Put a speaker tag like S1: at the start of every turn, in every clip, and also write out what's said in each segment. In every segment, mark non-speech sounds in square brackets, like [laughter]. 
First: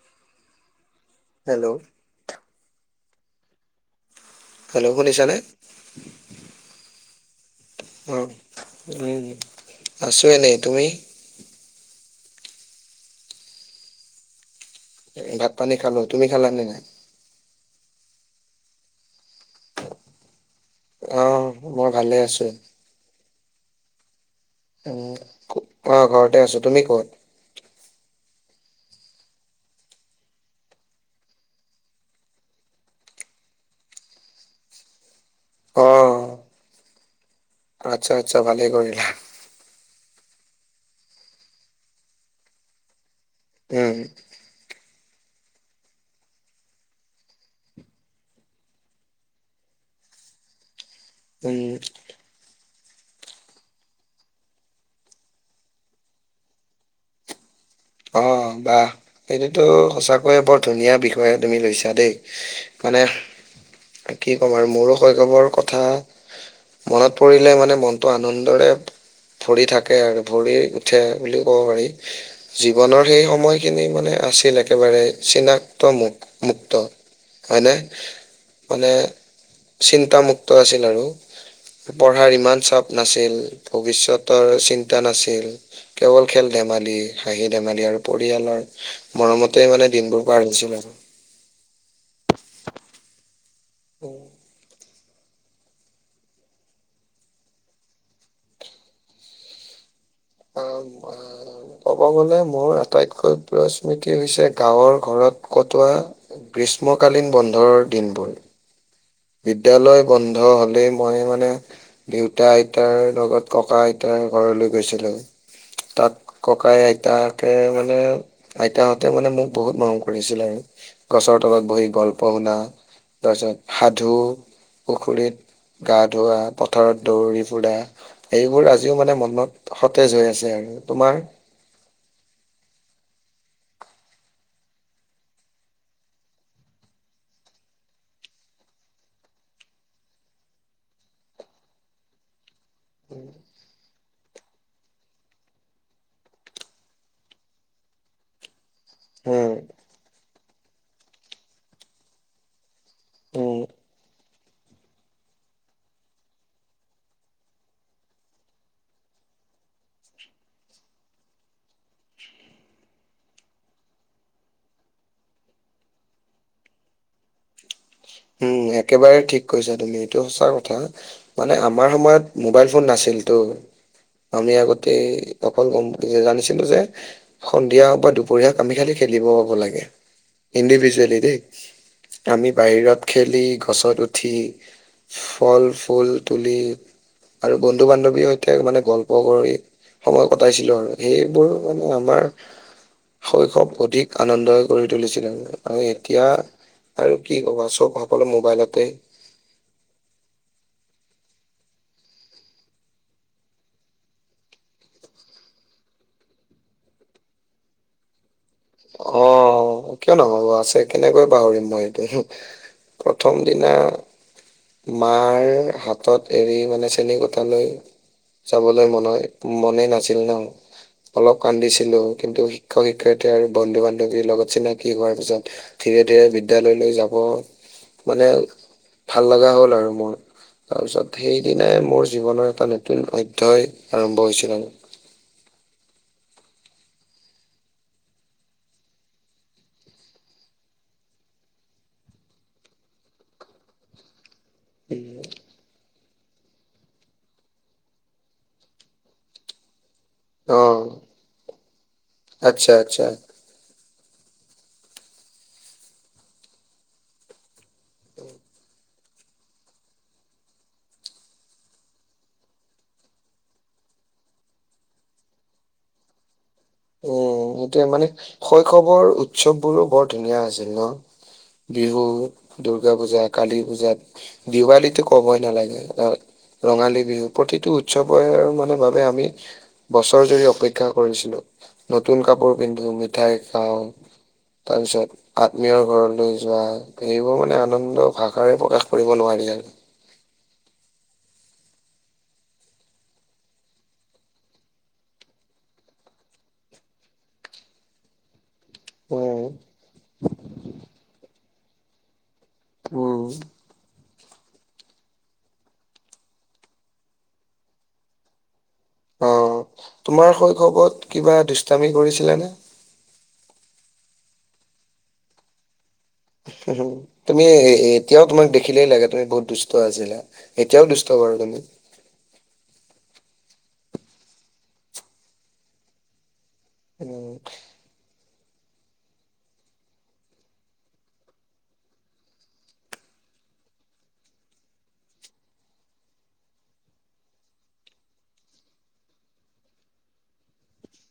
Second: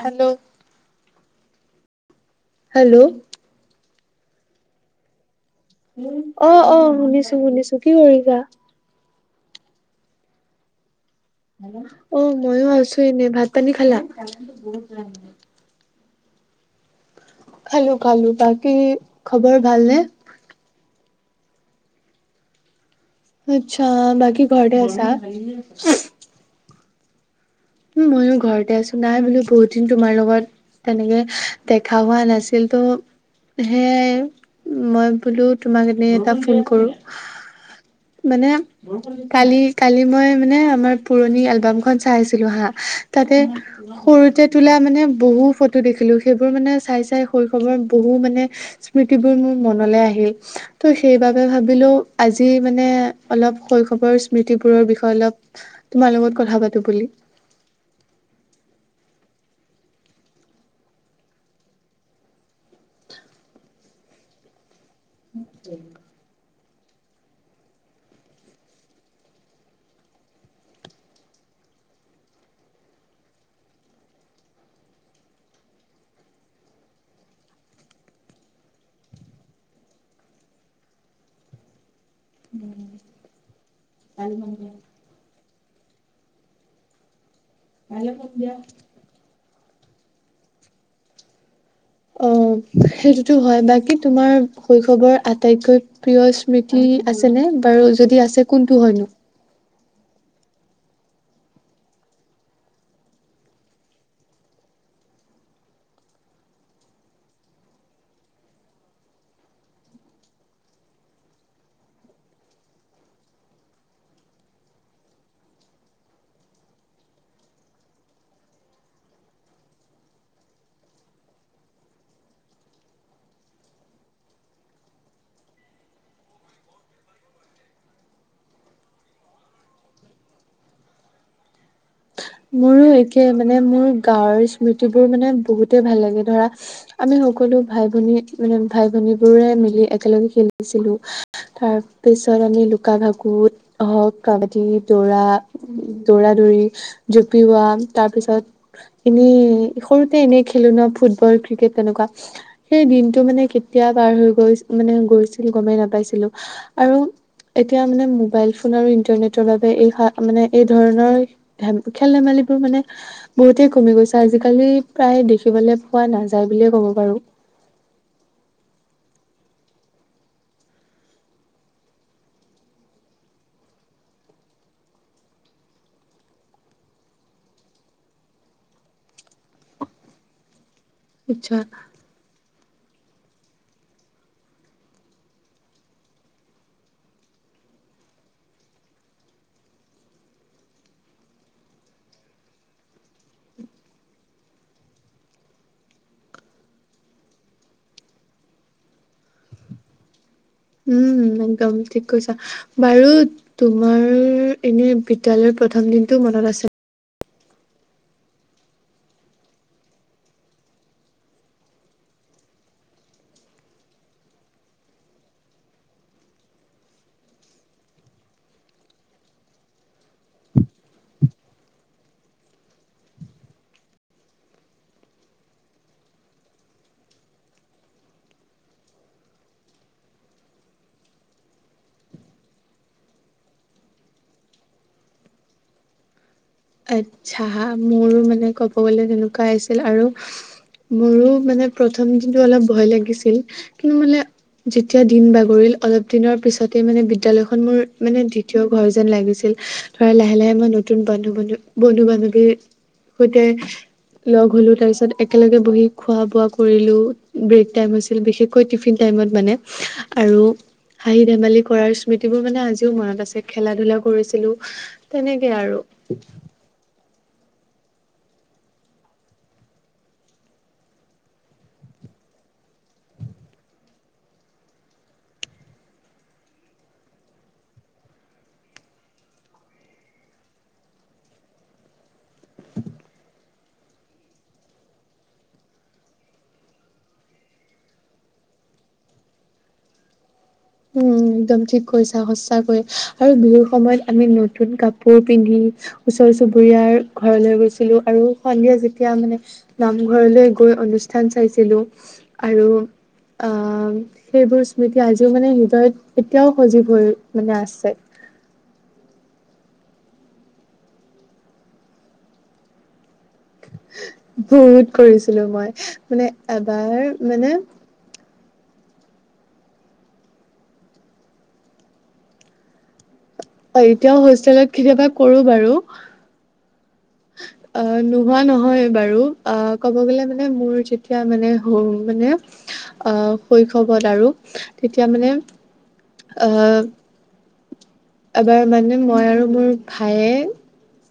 S1: Hello!
S2: Hello!
S1: Hello!
S2: Hello শুনিছা নে?
S1: অ', - অ', শুনিছো, শুনিছো কি
S2: অ'
S1: কৰিছা?
S2: উম আছো এনেই তুমি?
S1: অ', মইও আছো এনে। ভাত-পানী খালা?
S2: ভাত-পানী খালোঁ তুমি খালা নে নাই?
S1: খালোঁ-খালোঁ। বাকী খবৰ ভালনে?
S2: অ', মই ভালেই আছো।
S1: আচ্ছা বাকী ঘৰতে আছা
S2: অ', ঘ ঘৰতে আছো, তুমি ক'ত?
S1: উম, ময়ো ঘৰতে আছো নাই বোলো বহুত দিন তোমাৰ লগত তেনেকে দেখা হোৱা নাছিল তো, সেয়াই মই বোলো
S2: অ'
S1: তোমালেকে এটা ফোন কৰোঁ।
S2: আচ্ছা আচ্ছা
S1: মানে
S2: ভালেই কৰিলা।
S1: কালি-কালি মই মানে আমাৰ পুৰণি এলবামখন চাই আছিলোঁ হা তাতে
S2: উম,
S1: সৰুতে তোলা মানে বহু ফটো দেখিলো। সেইবোৰ মানে চাই-চাই শৈশৱৰ বহু মানে স্মৃতিবোৰ মোৰ মনলৈ আহিল। ত' সেইবাবে
S2: উম।
S1: ভাবিলো আজি মানে অলপ শৈশৱৰ স্মৃতিবোৰৰ বিষয়ে অলপ তোমাৰ লগত কথা পাতো বুলি।
S2: অ', বাহ। এইটোতো সঁচাকৈয়ে বৰ ধুনীয়া বিষয়ে তুমি লৈছা দেই। মানে, কি ক'ম আৰু! মোৰো শৈশৱৰ কথা মনত পৰিলে মানে মনটো আনন্দৰে ভৰি থাকে আৰু ভৰি উঠে বুলিও ক'ব পাৰি। জীৱনত সেই সময়খিনি মানে আছিল একেবাৰে চিনাক্ত মু, মুক্ত। হয়নে? মানে চিন্তামুক্ত আছিল আৰু! পঢ়াৰ ইমান চাপ নাছিল। ভৱিষ্যতৰ চিন্ তা নাছিল। কেৱল খেল-ধেমালি, হাঁহি-ধেমালি আৰু পৰিয়ালৰ মৰমতেই মানে দিনবোৰ পাৰ হৈছিল আৰু!
S1: অ', সেইটোতো হয়। বাকী, তোমাৰ শৈশৱৰ আ আটাইতকৈ প্ৰিয় স্মৃতি আছেনে? বাৰু যদি আছে, কোনটো হয়নো?
S2: অ', অ',। ক'ব গলে মোৰ আটাইতকৈ প্ৰিয় স্মৃতি হৈছে গাঁৱৰ ঘৰত কটোৱা গ্ৰীষ্মকালীন বন্ধৰ দিনবোৰ। বিদ্যয়ালয় বন্ধ হলে মই মানে দেউতা আইতাৰ লগত ককা আইতাৰ ঘৰলৈ গৈছিলো। তাক ককাই আইতাকে মানে আইতাহঁতে মানে মোক বহুত মৰম কৰিছিল আৰু গছৰ তলত বহি গল্প শুনা তাৰপিছত সাধু পুখুৰীত গা ধোৱা পথাৰত দৌৰি ফুৰা এইবোৰ আজিও মানে মনত সতেজ হৈ আছে আৰু তোমাৰ
S1: মোৰো একে মানে মোৰ গাঁৱৰ স্মৃতিবোৰ মানে বহুতে ভাল লাগে ধৰা আমি সকলো ভাই ভনী মানে ভাই ভনীবোৰে মিলি একেলগে খেলিছিলো তাৰপিছত আমি লুকা ভাকুত হক কাবাডী দৌৰা দৌৰা দৌৰি জুপিওৱা তাৰ পিছত এনেই
S2: উম
S1: সৰু এনে খেলো ন ফুটবল ক্ৰিকেট তেনেকুৱা সেই দিনটো মানে
S2: উম
S1: কেতিয়া পাৰ হৈ গৈ মানে গৈছিল গমেই নাপাইছিলো আৰু এতিয়া মানে মোবাইল ফোন আৰু ইন্টাৰনেটৰ বাবে এই মানে এই ধৰণৰ খেল ধেমালিবোৰ মানে বহুতেই কমি গৈছে আজিকালি প্ৰায় দেখিবলৈ পোৱা নাযায় বুলিয়ে ক'ব পাৰো
S2: উম একেবাৰে ঠিক কৈছা তুমি এইটো সঁচা কথা মানে আমাৰ সময়ত মোবাইল ফোন নাছিল তো আমি আগতে অকল গম জানিছিলো যে সন্ধিয়া হওক বা দুপৰীয়া হওক আমি খালি খেলিব পাব লাগে ইণ্ডিভিজুৱেল দেই দেই
S1: আচ্ছা
S2: আমি বাহিৰত খেলি গছত উঠি ফল ফুল তুলি আৰু বন্ধু বান্ধৱীৰ সৈতে মানে গল্প কৰি সময় কটাইছিলো আৰু সেইবোৰ মানে আমাৰ শৈশৱ অধিক আনন্দই কৰি তুলিছিলে আৰু এতিয়া আৰু কি ক'বা চব সকলো মোবাইলতে।
S1: উম একদম ঠিক কৈছা। বাৰু তোমাৰ এনে বিদ্যালয় প্ৰথম দিনটো মনত আছে?
S2: অ' কিয় নহব আছে কেনেকৈ পাহৰিম মই এইটো। প্ৰথম দিনা মাৰ হাতত এৰি মানে চেনী কোটালৈ যাবলৈ মন মনেই নাছিল ন'। অলপ কান্দিছিলো কিন্তু শিক্ষক শিক্ষয়িত্ৰী আৰু বন্ধু বান্ধৱীৰ লগত চিনাকি হোৱাৰ পিছত ধীৰে ধীৰে বিদ্যালয়লৈ যাব। মানে ভাল লগা হ'ল আৰু মোৰ। তাৰপিছত সেইদিনাই মোৰ জীৱনৰ এটা নতুন অধ্যয় আৰম্ভ হৈছিল আৰু।
S1: আচ্ছা মোৰো মানে ক'ব গলে তেনেকুৱা আছিল আৰু। মোৰো মানে প্ৰথম দিনটো অলপ ভয় লাগিছিল কিন্তু মানে যেতিয়া দিন বাগৰিল অলপ দিনৰ পিছতে মানে বিদ্যালয়খন মোৰ মানে দ্বিতীয় ঘৰ যেন লাগিছিল। ধৰা লাহে লাহে
S2: অ
S1: মমই নতুন বান্ধু বানধু বন্ধু বান্ধৱীৰ
S2: আচ্ছা আচ্ছা
S1: সৈতে লগ হলো তাৰ পিছত একেলগে বহি খোৱা বোৱা কৰিলো ব্ৰেক টাইম হৈছিল বিশেষকৈ টিফিন টাইমত মানে আৰু হাঁহি ধেমালি কৰাৰ স্মৃতিবোৰ মানে আজিও মনত আছে খেলা ধূলা কৰিছিলো। তেনেকে আৰু। িক [inaudible]
S2: উম সেইটোৱে মানে শৈশৱৰ উৎসৱ বোৰো বৰ ধুনীয়া আছিল ন'। বিহু, দূৰ্গা পূজা, কালী পূজাত। দিৱালীটো ক'বই নালাগে অ'। ৰঙালী বিহু প্ৰতিটো উৎসৱৰ মানে বাবে আমি বছৰ জুৰি অপেক্ষা কৰিছিলো, নতুন কাপোৰ পিন্ধো মিঠাই খাওঁ। তাৰপিছত আত্মীয়ৰ ঘৰলৈ যোৱা সেইবোৰ মানে আনন্দ ভাষাৰে প্ৰকাশ কৰিব নোৱাৰি আৰু।
S1: উম, একদম ঠিক কৰিছা সচাকৈ আৰু বিহুৰ সময়ত আমি নতুন কাপোৰ পিন্ধি ওচৰ চুবুৰীয়াৰ ঘৰলৈ গৈছিলো আৰু সন্ধিয়া এতিয়া মানে
S2: উম,
S1: নামঘৰলৈ গৈ অনুষ্ঠান চাইছিলো। আৰু
S2: উম,
S1: অ', সেইবোৰ স্মৃতি আজি মানে হৃদয়ত এতিয়াও সজীৱ হৈ মানে আছে।
S2: অ', তোমাৰ শৈশৱত কিবা দুষ্টামি কৰিছিলে নে?
S1: বহুত কৰিছিলো মই মানে এবাৰ
S2: তুমি
S1: মানে
S2: এ- এতিয়াও তোমাক দেখিলেই লাগে তুমি বহুত দুষ্ট আছিলা এতিয়াও দুষ্ট বাৰু তুমি।
S1: অ', এতিয়াও হোষ্টেলত কেতিয়াবা কৰো বাৰু।
S2: উম।
S1: অ', নোহোৱা নহয় বাৰু অ ক'ব গলে মানে মোৰ যেতিয়া মানে হ মানে আহ শৈশৱত আৰু তেতিয়া মানে আহ এবাৰ মানে মই আৰু মোৰ ভায়ে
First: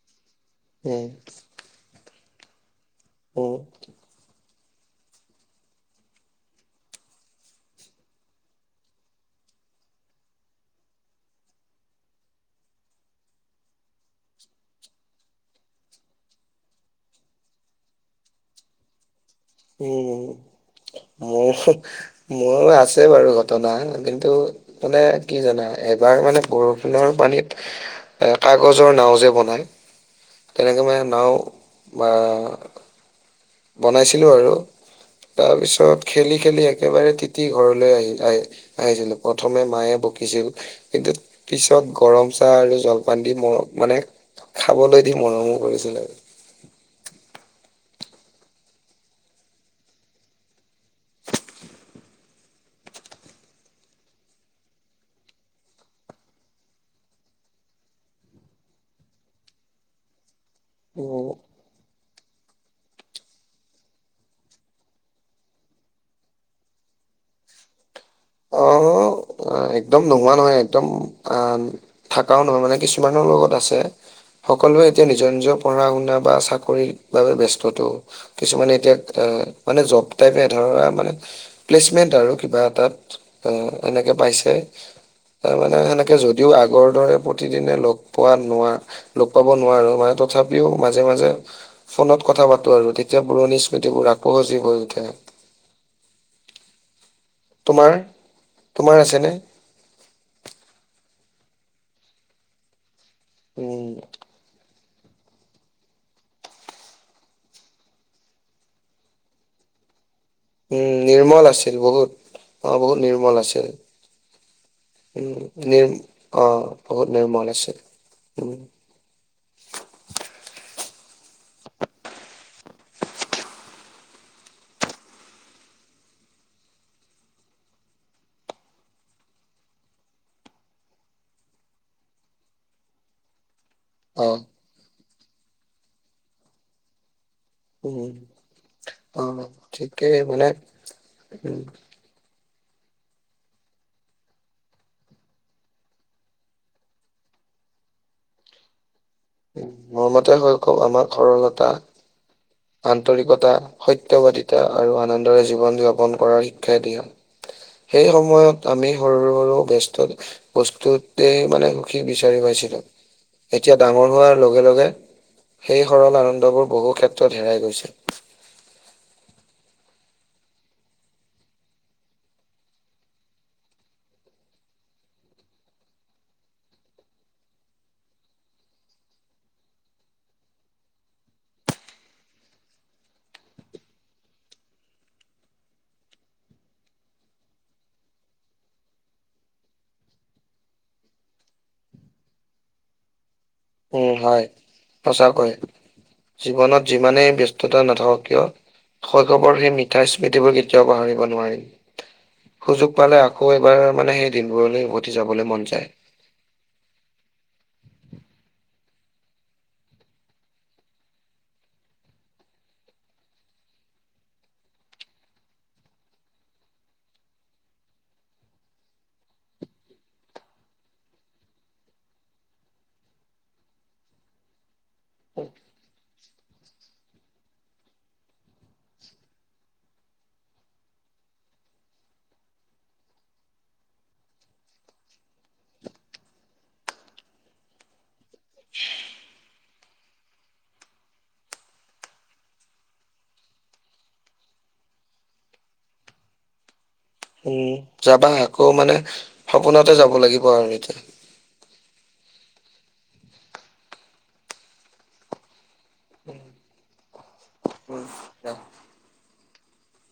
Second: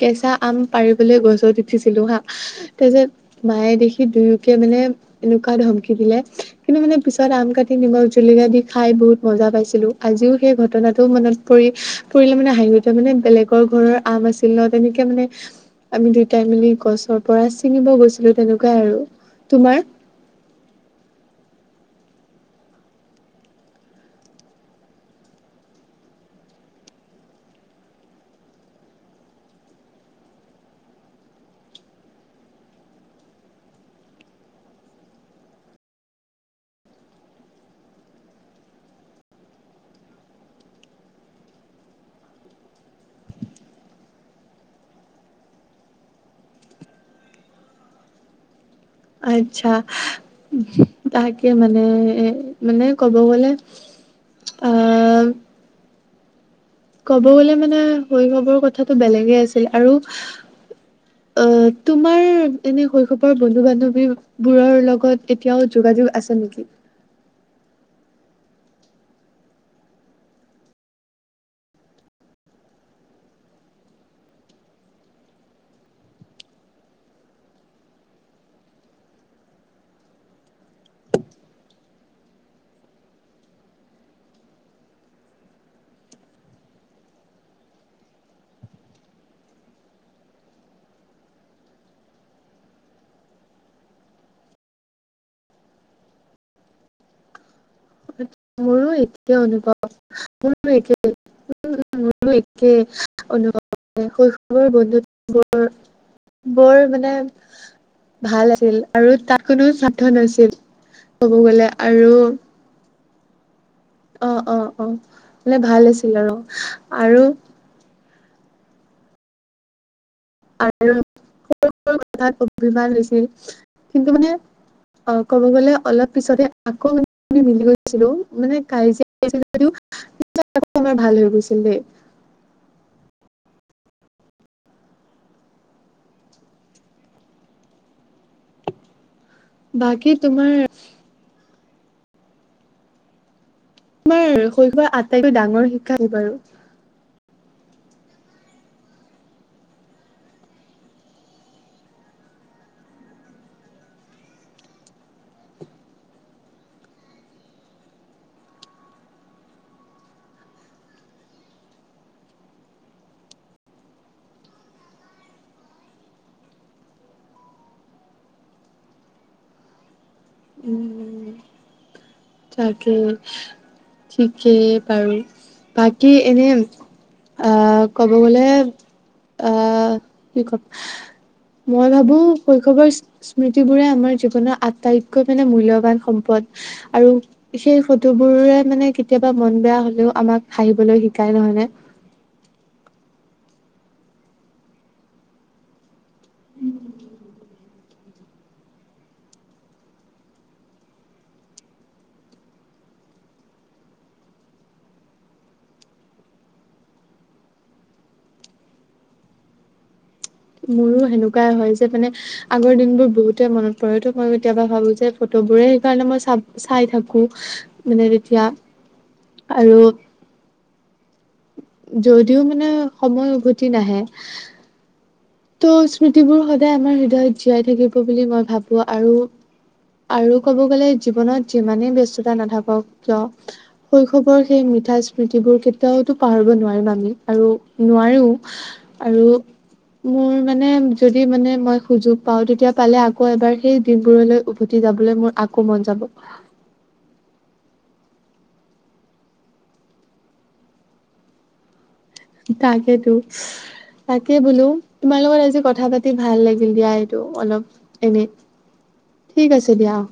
S1: কেঁচা আম
S2: উম,
S1: পাৰিবলৈ গছত উঠিছিলো হা তাৰপিছত
S2: উম।
S1: মায়ে দেখি দুই মানে এনেকুৱা ধমকি দিলে কিন্তু মানে পিছত আম কাটি নিমখ জলকীয়া দি খাই বহুত মজা পাইছিলো আজিও সেই ঘটনাটো মানে পৰি পৰিলে মানে হাঁহি উঠয়া মানে বেলেগৰ ঘৰৰ আম আছিল ন' তেনেকে মানে। আমি দুয়টাই মেলি গছৰ পৰা ছিঙিব গৈছিলো তেনেকুৱাই আৰু তোমাৰ।
S2: উম, মোৰ মোৰ আছে বাৰু ঘটনা কিন্তু। মানে কি জানা এবাৰ মানে বৰষুণৰ পানীত। এ কাগজৰ নাও যে বনায় তেনেকে মানে নাও বা। বনাইছিলো আৰু তাৰপিছত খেলি খেলি একেবাৰে তিতি ঘৰলৈ আহি আহে। আহিছিলো প্ৰথমে মায়ে বকিছিল। কিন্তু পিছত গৰম চাহ আৰু জলপান দি মোৰ মানে। খাবলৈ দি মৰমো কৰিছিল আৰু।
S1: আচ্ছা তাকে মানে মানে ক'ব গ'লে। অ'। ক'ব গ'লে মানে শৈশৱৰ কথাাতটো বেলেগে আছিল আৰু।
S2: উম।
S1: অ', তোমাৰ। এ এনে শৈশৱৰ বন্ধু বান্ধৱী বোৰৰ লগত এতিয়াও যোগাযোগ আছে নেকি?
S2: অ'। অ', একদম নোহোৱা নহয় একদম অ' থাকাও নহয় মানে কিছুমানৰ লগত আছে। সকলোৱে এতিয়া নিজৰ নিজৰ পঢ়া শুনা বা চাকৰিৰ বাবে ব্যস্তত। কিছুমানে এতিয়া অ মানে জব টাইপ এ ধৰা মানে। প্লেচমেন্ট আৰু কিবা এটাত এনেকে পাইছে। তাৰ মানে সেনেকে যদিও আগৰ দৰে প্ৰতিদিনে লগ পোৱা নোৱা। লগ পাব নোৱাৰো মানে তথাপিও মাজে মাজে। ফোনত কথা পাতো আৰু তেতিয়া পুৰণি স্মৃতিবোৰ আকৌ সজীৱ হৈ উঠে।
S1: [inaudible]
S2: তোমাৰ।
S1: মোৰো
S2: তোমাৰ আছেনে?
S1: এতিয়া অনুভৱ মোৰ। মোৰ একে
S2: উম।
S1: অনুভৱ শৈশৱৰ বন্ধুত্ব। বৰ বৰ মানে। ভাল আছিল আৰু তাত কোনো স্বাৰ্থ নাছিল।
S2: উম,
S1: ক'ব
S2: নিৰ্মল
S1: গ'লে
S2: আছিল
S1: আৰু
S2: বহুত অ বহুত নিৰ্মল আছিল।
S1: অ অ অ
S2: উম,
S1: মানে
S2: নি
S1: ভাল আছিল আৰু
S2: অ', বহুত
S1: আৰু
S2: নিৰ্মল আছিল।
S1: আৰু সৰু সৰু কথাত অভিমানমান হৈছিল কিন্তু মানে। অ ক'ব গ'লে অলপ পিছতে আকৌ ম। আমি মিলি গৈছিলো মানে কিয়া যদিও আমাৰ ভাল হৈ গৈছিল দেই।
S2: অ। উম অ
S1: বাকী
S2: ঠিকেই মানে
S1: তোমাৰ
S2: উম।
S1: তোমাৰ শৈশৱৰ আটাইতকৈ ডাঙৰ শিক্ষা কিবাৰু।
S2: উ মোৰ মতে হৈ কওক আমাৰ সৰলতা। আন্তৰিকতা সত বাদিতা আৰু আনন্দৰে জীৱন যাপন কৰাৰ শিক্ষাই দিয়া। সেই সময়ত আমি সৰু সৰু বেস্ত। বস্তুতেই মানে সুখী বিচাৰি পাইছিলো এতিয়া ডাঙৰ হোৱাৰ লগে লগে। সেই সৰল আনন্দবোৰ বহু ক্ষেত্ৰত হেৰাই গৈছিল।
S1: উম উম। তাকে ঠিকেই বাৰু বাকী এনে। আহ ক'ব গ'লে আহ কি কম। মই ভাবো শৈশৱৰ। স্মৃতি বোৰে আমাৰ জীৱনৰ আটাইতকৈ মানে মূল্যবান সম্পদ। আৰু সেই ফটোবোৰে মানে কেতিয়াবা মন বেয়া হলেও আমাক হাঁহিবলৈ শিকাই নহয় নে।
S2: উম হয় সঁচাকৈ জীৱনত যিমানেই ব্যস্ততা নাথাকক কিয়। শৈশৱৰ সেই মিঠা স্মৃতিবোৰ কেতিয়াও পাহৰিব নোৱাৰি। সুযোগ পালে আকৌ এইবাৰ মানে সেই দিনবোৰলৈ উভতি যাবলৈ মন যায়।
S1: মোৰো সেনেকুৱাই হয় যে মানে। আগৰ দিনবোৰ বহুতে মনত পৰেতো মই কেতিয়াবা ভাবো যে ফটোবোৰে সেইকাৰণে মই চাব। চাই থাকো মানে তেতিয়া আৰু। যদিও মানে সময় উভতি নাহে। ত' স্মৃতিবোৰ সদায় আমাৰ হৃদয়ত জীয়াই থাকিব বুলি মই ভাবো আৰু। আৰু ক'ব গ'লে জীৱনত যিমানেই ব্যস্ততা নাথাকক কিয়। শৈশৱৰ সেই মিঠা স্মৃতিবোৰ কেতিয়াওতো পাহৰিব নোৱাৰিম আমি আৰু নোৱাৰিও। আৰু। মোৰ মা। মানে যদি মানে মই সুযোগ পাওঁ তেতিয়া পালে আকৌ এবাৰ সেই দিনবোৰলৈ উভতি যাবলৈ মোৰ। কোমন যাব।
S2: উম, যাবা আকৌ মানে সপোনতে যাব লাগিব আৰু এতিয়া।
S1: তাকেতো। তাকে বোলো তোমাৰ লগত আজি কথা পাতি ভাল লাগিল দিয়া এইটো অলপ। এনেই
S2: এতিয়া।
S1: ঠিক আছে দিয়া হ'ব।